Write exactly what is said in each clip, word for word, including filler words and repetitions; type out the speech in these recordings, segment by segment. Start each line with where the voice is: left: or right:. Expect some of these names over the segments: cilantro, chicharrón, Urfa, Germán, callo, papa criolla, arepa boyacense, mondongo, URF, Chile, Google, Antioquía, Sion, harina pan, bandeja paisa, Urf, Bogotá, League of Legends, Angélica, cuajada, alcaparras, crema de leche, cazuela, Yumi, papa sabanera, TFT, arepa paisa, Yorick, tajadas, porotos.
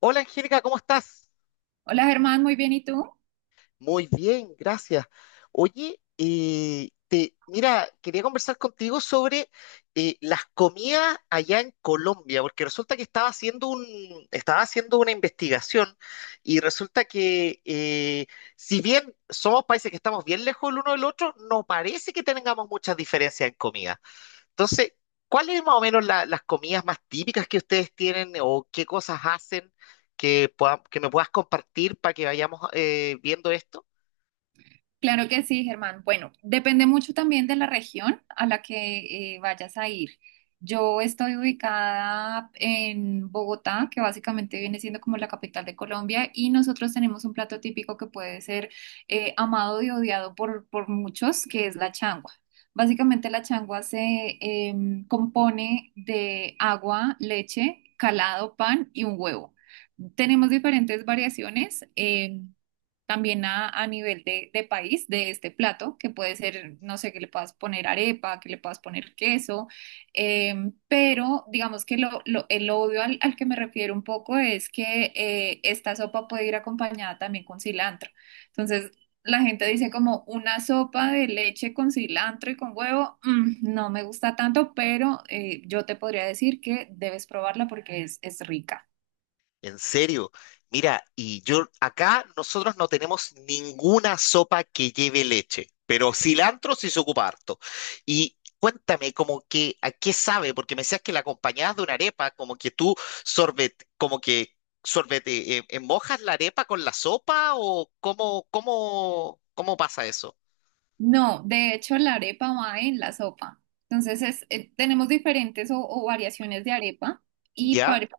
left: Hola Angélica, ¿cómo estás?
right: Hola Germán, muy bien, ¿y tú?
left: Muy bien, gracias. Oye, eh, te, mira, quería conversar contigo sobre eh, las comidas allá en Colombia, porque resulta que estaba haciendo un, estaba haciendo una investigación y resulta que eh, si bien somos países que estamos bien lejos el uno del otro, no parece que tengamos muchas diferencias en comida. Entonces, ¿cuáles más o menos la- las comidas más típicas que ustedes tienen o qué cosas hacen que, pueda- que me puedas compartir para que vayamos eh, viendo esto?
right: Claro que sí, Germán. Bueno, depende mucho también de la región a la que eh, vayas a ir. Yo estoy ubicada en Bogotá, que básicamente viene siendo como la capital de Colombia, y nosotros tenemos un plato típico que puede ser eh, amado y odiado por, por muchos, que es la changua. Básicamente la changua se em, compone de agua, leche, calado, pan y un huevo. Tenemos diferentes variaciones. em, También a, a nivel de, de país de este plato, que puede ser, no sé, que le puedas poner arepa, que le puedas poner queso, em, pero digamos que lo, lo- el odio al, al que me refiero un poco es que eh, esta sopa puede ir acompañada también con cilantro. Entonces, la gente dice como una sopa de leche con cilantro y con huevo, mm, no me gusta tanto, pero eh, yo te podría decir que debes probarla porque es, es rica.
left: En serio. Mira, y yo acá nosotros no tenemos ninguna sopa que lleve leche, pero cilantro sí se ocupa harto. Y cuéntame, como que a qué sabe, porque me decías que la acompañabas de una arepa, como que tú sorbet, como que sorbete, eh, eh, mojas la arepa con la sopa o cómo, cómo, cómo pasa eso.
right: No, de hecho la arepa va en la sopa. Entonces es, eh, tenemos diferentes o, o variaciones de arepa y
left: ¿Ya?
right: par-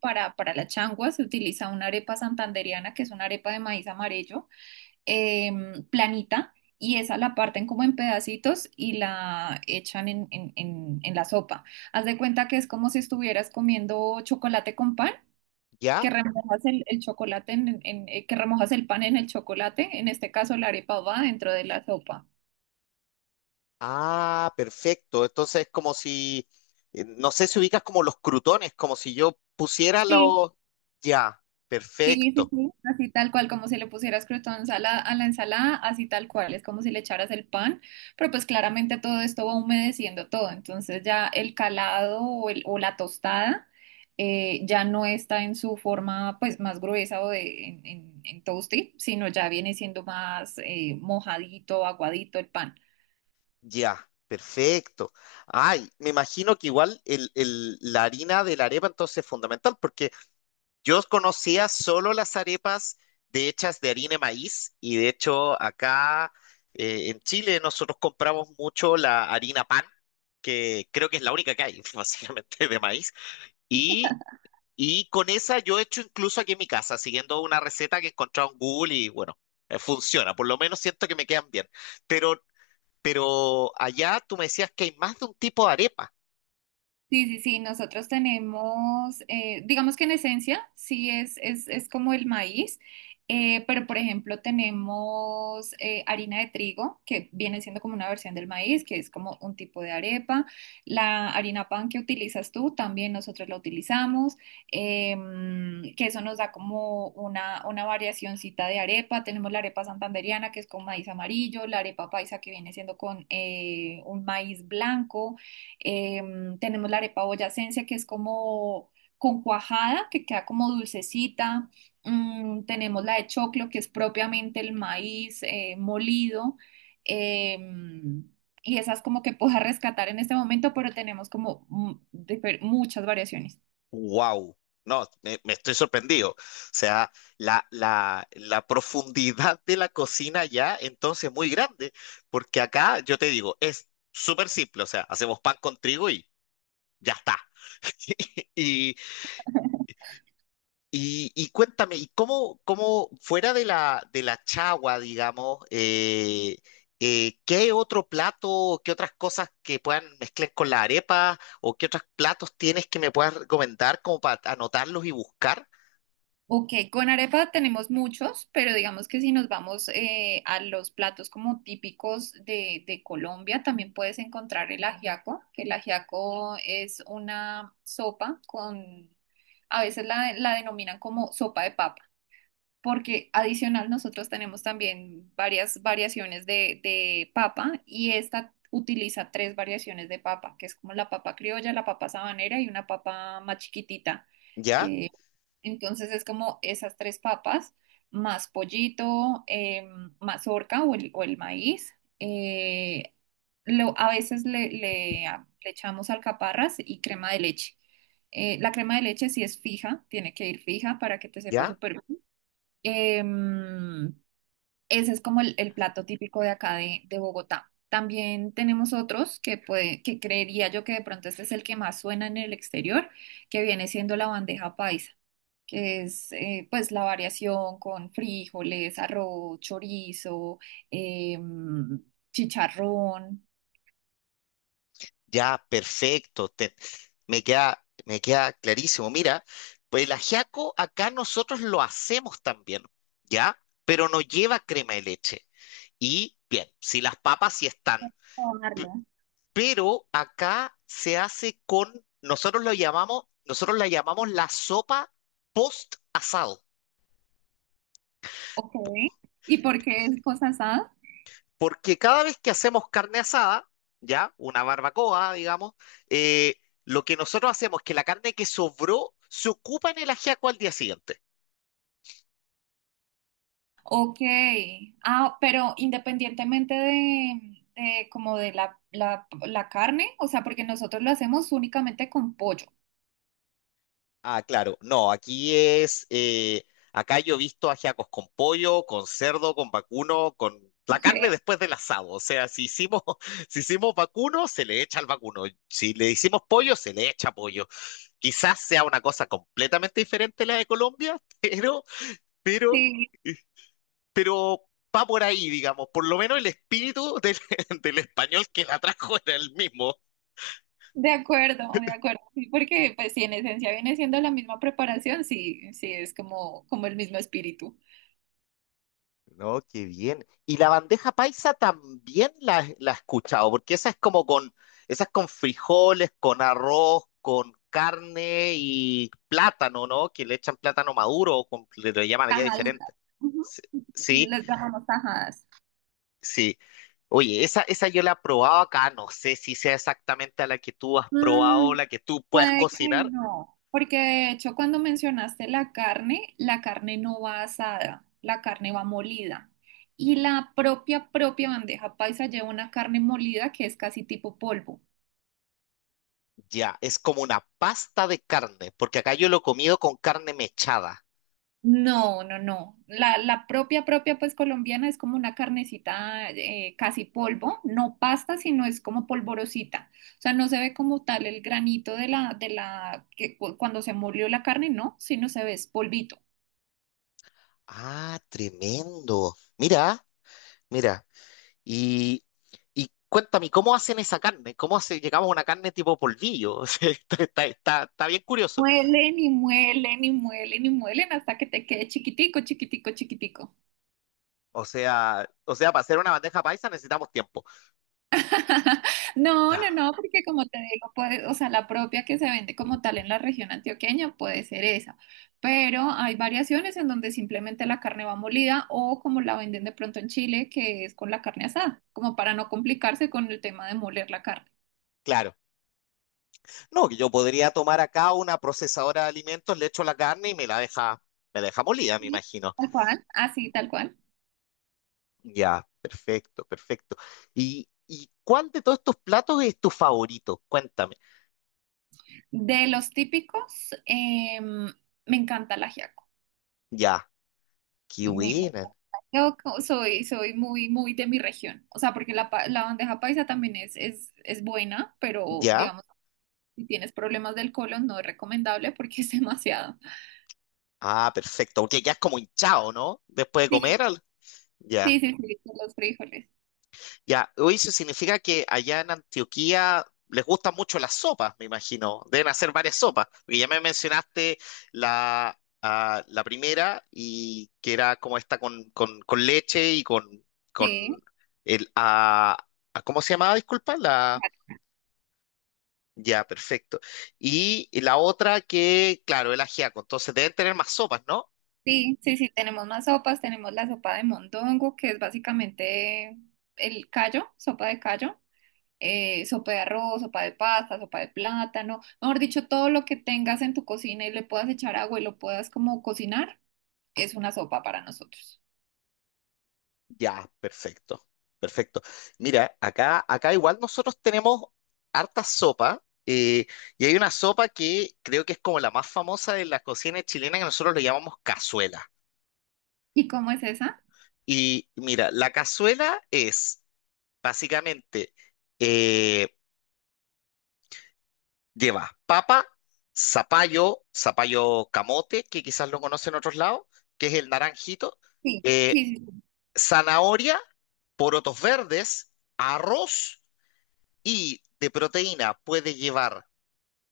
right: para, para, la changua se utiliza una arepa santandereana que es una arepa de maíz amarillo. Em, planita, y esa la parten como en pedacitos y la echan en, en, en, en la sopa. Haz de cuenta que es como si estuvieras comiendo chocolate con pan, que
left: ¿Ya?
right: remojas el, el chocolate en, en- eh, que remojas el pan en el chocolate, en este caso la arepa va dentro de la sopa.
left: Ah, perfecto. Entonces es como si, eh, no sé si ubicas como los crutones, como si yo pusiera
right: Sí.
left: los... Ya,
right: Sí, sí,
left: perfecto,
right: sí, así tal cual, como si le pusieras croutons a la, a la ensalada, así tal cual, es como si le echaras el pan, pero pues claramente todo esto va humedeciendo todo, entonces ya el calado o, el- o la tostada eh, ya no está en su forma pues más gruesa o de, en, en, en toasty, sino ya viene siendo más eh, mojadito, aguadito el pan.
left: ya, perfecto. Ay, me imagino que igual el, el- la harina de la arepa entonces es fundamental, porque yo conocía solo las arepas de hechas de harina de maíz, y de hecho acá, eh, en Chile nosotros compramos mucho la harina pan, que creo que es la única que hay, básicamente de maíz. Y Y con esa yo he hecho incluso aquí en mi casa, siguiendo una receta que he encontrado en Google y bueno, eh, funciona. Por lo menos siento que me quedan bien. Pero, pero allá tú me decías que hay más de un tipo de arepa.
right: Sí, sí, sí, nosotros tenemos, eh, digamos que en esencia, sí es, es, es como el maíz, eh, pero por ejemplo tenemos eh, harina de trigo, que viene siendo como una versión del maíz, que es como un tipo de arepa. La harina pan que utilizas tú, también nosotros la utilizamos, em, que eso nos da como una, una variacioncita de arepa. Tenemos la arepa santandereana, que es con maíz amarillo, la arepa paisa, que viene siendo con eh, un maíz blanco. Em, tenemos la arepa boyacense, que es como con cuajada, que queda como dulcecita. Mm, tenemos la de choclo, que es propiamente el maíz eh, molido. Em, y esas como que puedo rescatar en este momento, pero tenemos como mm, difer- muchas variaciones.
left: ¡Wow! No, me, me estoy sorprendido. O sea, la, la, la profundidad de la cocina allá entonces es muy grande. Porque acá, yo te digo, es súper simple. O sea, hacemos pan con trigo y ya está. y Y, y cuéntame, ¿y cómo, cómo fuera de la, de la chagua, digamos, eh, eh, qué otro plato, qué otras cosas que puedan mezclar con la arepa o qué otros platos tienes que me puedas recomendar como para anotarlos y buscar?
right: Ok, con arepa tenemos muchos, pero digamos que si nos vamos eh, a los platos como típicos de, de Colombia, también puedes encontrar el ajiaco, que el ajiaco es una sopa con, a veces la, la denominan como sopa de papa, porque adicional nosotros tenemos también varias variaciones de, de papa y esta utiliza tres variaciones de papa, que es como la papa criolla, la papa sabanera y una papa más chiquitita.
left: ¿Ya?
right: eh, entonces es como esas tres papas, más pollito, eh, mazorca o el, o el maíz. eh, lo- a veces le, le- a- le echamos alcaparras y crema de leche. Eh, la crema de leche sí es fija, tiene que ir fija para que te sepa
left: ¿Ya?
right: súper bien. Em, Ese es como el, el plato típico de acá de, de Bogotá. También tenemos otros que, puede, que creería yo que de pronto este es el que más suena en el exterior, que viene siendo la bandeja paisa, que es eh, pues la variación con frijoles, arroz, chorizo, em, chicharrón.
left: Ya, perfecto. Te- me queda, me queda clarísimo. Mira, pues el ajiaco acá nosotros lo hacemos también, ¿ya? Pero no lleva crema de leche. Y bien, si las papas sí están.
right: Probarlo.
left: Pero acá se hace con, nosotros lo llamamos, nosotros la llamamos la sopa post asado,
right: Ok. ¿Y por qué es cosa asada?
left: porque cada vez que hacemos carne asada, ya, una barbacoa, digamos, eh, lo que nosotros hacemos es que la carne que sobró se ocupa en el ajiaco al día siguiente.
right: Ok. Ah, pero independientemente de, de como de la, la, la carne, o sea, porque nosotros lo hacemos únicamente con pollo.
left: Ah, claro. No, aquí es. Eh, acá yo he visto ajiacos con pollo, con cerdo, con vacuno, con la
right: Ok,
left: carne después del asado. O sea, si hicimos, si hicimos vacuno, se le echa al vacuno. Si le hicimos pollo, se le echa pollo. Quizás sea una cosa completamente diferente a la de Colombia, pero, pero,
right: sí,
left: eh, pero va por ahí, digamos. Por lo menos el espíritu del, del español que la trajo era el mismo.
right: de acuerdo, de acuerdo. Sí, porque pues si en esencia viene siendo la misma preparación, sí, sí, es como, como el mismo espíritu.
left: No, qué bien. Y la bandeja paisa también la, la he escuchado, porque esa es como con, esa es con frijoles, con arroz, con carne y plátano, ¿no? Que le echan plátano maduro, o con- le, le llaman allá
right: Tajaditas.
left: diferente.
right: Ujú.
left: Sí, sí.
right: Les llamamos tajadas.
left: sí. Oye, esa, esa yo la he probado acá, no sé si sea exactamente a la que tú has probado o
right: Mm,
left: la que tú puedes
right: puede que
left: cocinar.
right: no, porque de hecho cuando mencionaste la carne, la carne no va asada, la carne va molida. Y la propia, propia bandeja paisa lleva una carne molida que es casi tipo polvo.
left: Ya, es como una pasta de carne, porque acá yo lo he comido con carne mechada.
right: No, no, no. La, la propia, propia, pues colombiana es como una carnecita eh, casi polvo, no pasta, sino es como polvorosita. O sea, no se ve como tal el granito de la, de la, que cu- cuando se molió la carne, no, sino se ve es polvito.
left: Ah, tremendo. Mira. Mira, y, y cuéntame, ¿cómo hacen esa carne? ¿Cómo hace, llegamos a una carne tipo polvillo? O sea, está, está, está- está bien curioso.
right: Muelen y muelen y muelen y muelen hasta que te quede chiquitico, chiquitico, chiquitico.
left: O sea, o sea, para hacer una bandeja paisa necesitamos tiempo.
right: No, no,
left: Ah,
right: no, porque como te digo, puede, o sea, la propia que se vende como tal en la región antioqueña puede ser esa, pero hay variaciones en donde simplemente la carne va molida o como la venden de pronto en Chile, que es con la carne asada, como para no complicarse con el tema de moler la carne.
left: claro. No, que yo podría tomar acá una procesadora de alimentos, le echo la carne y me la deja, me la deja molida, me
right: Sí,
left: imagino.
right: tal cual, así tal cual.
left: Ya, perfecto, perfecto. ¿Y, y cuál de todos estos platos es tu favorito? Cuéntame.
right: De los típicos, em, me encanta el ajiaco.
left: Ya, qué
right: Y Me- me-
left: buena.
right: yo co- soy, soy muy, muy de mi región. O sea, porque la, pa- la bandeja paisa también es, es, es buena, pero
left: Ya.
right: digamos, si tienes problemas del colon, no es recomendable porque es demasiado.
left: Ah, perfecto, porque ya es como hinchado, ¿no? Después de
right: Sí,
left: comer, ya,
right: sí, sí, sí, por los frijoles.
left: ya. Oye, eso significa que allá en Antioquía les gustan mucho las sopas, me imagino. Deben hacer varias sopas. Porque ya me mencionaste la, ah, la primera y que era como esta con, con, con leche y con, con
right: Sí,
left: el... ah, ah, ¿cómo se llamaba? Disculpa, la... Ya, perfecto. Y la otra que, claro, el ajiaco. Entonces deben tener más sopas, ¿no?
right: sí, sí, sí, tenemos más sopas, tenemos la sopa de mondongo, que es básicamente el callo, sopa de callo, eh, sopa de arroz, sopa de pasta, sopa de plátano, mejor dicho, todo lo que tengas en tu cocina y le puedas echar agua y lo puedas como cocinar, es una sopa para nosotros.
left: Ya, perfecto, perfecto. Mira, acá, acá igual nosotros tenemos harta sopa, eh, y hay una sopa que creo que es como la más famosa de la cocina chilena que nosotros le llamamos cazuela.
right: ¿Y cómo es esa?
left: Y mira, la cazuela es básicamente, eh, lleva papa, zapallo, zapallo camote, que quizás lo conocen en otros lados, que es el naranjito,
right: Sí,
left: eh,
right: sí, sí, sí.
left: zanahoria, porotos verdes, arroz. Y de proteína puede llevar,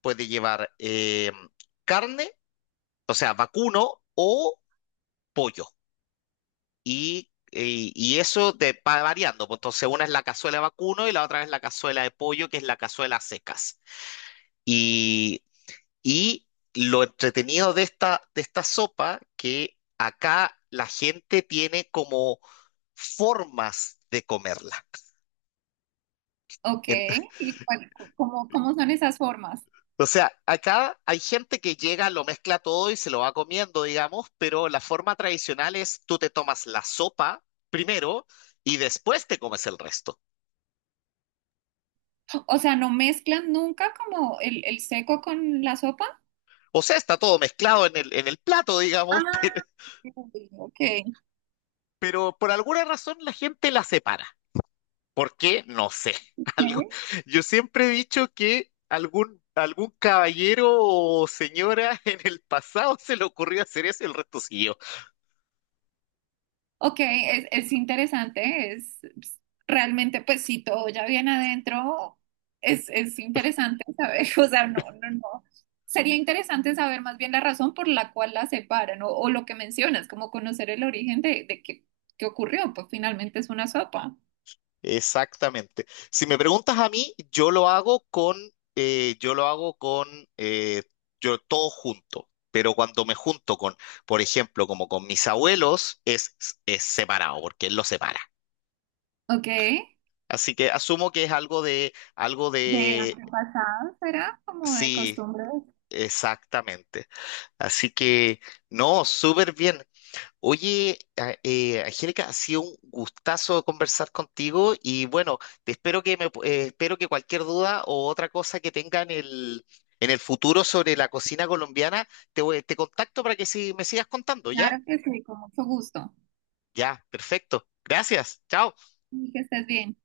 left: puede llevar eh, carne, o sea, vacuno o pollo. Y, y- y eso te va variando, pues. Entonces, una es la cazuela de vacuno y la otra es la cazuela de pollo, que es la cazuela a secas. Y, y lo entretenido de esta, de esta sopa, que acá la gente tiene como formas de comerla.
right: Ok,
left: En-
right: ¿y cuál- ¿cómo, cómo son esas formas?
left: O sea, acá hay gente que llega, lo mezcla todo y se lo va comiendo, digamos, pero la forma tradicional es tú te tomas la sopa primero y después te comes el resto.
right: O sea, ¿no mezclan nunca como el, el seco con la sopa?
left: O sea, está todo mezclado en el, en el plato, digamos, pero,
right: Ah, ok.
left: pero por alguna razón la gente la separa. ¿Por qué? No sé. Algo- Yo siempre he dicho que algún, algún caballero o señora en el pasado se le ocurrió hacer eso y el resto siguió.
right: Ok, es, es interesante, es es realmente, pues si todo ya viene adentro, es, es interesante saber, o sea, no, no, no. Sería interesante saber más bien la razón por la cual la separan o, o lo que mencionas, como conocer el origen de, de qué, qué ocurrió, pues finalmente es una sopa.
left: Exactamente. Si me preguntas a mí, yo lo hago con, eh, yo lo hago con, eh, yo todo junto. Pero cuando me junto con, por ejemplo, como con mis abuelos, es, es separado, porque él lo separa.
right: Ok, de
left: Así que asumo que es algo de, algo de,
right: antepasados será como de
left: sí,
right: costumbre.
left: exactamente. Así que, no, súper bien. Oye, a- eh, Angélica, ha sido un gustazo conversar contigo y bueno, te espero que me, pu- eh, espero que cualquier duda o otra cosa que tenga en el, en el futuro sobre la cocina colombiana, te, voy- te contacto para que si me sigas contando, ¿ya?
right: Claro que sí, con mucho gusto.
left: Ya, perfecto. Gracias. Chao.
right: Y que estés bien.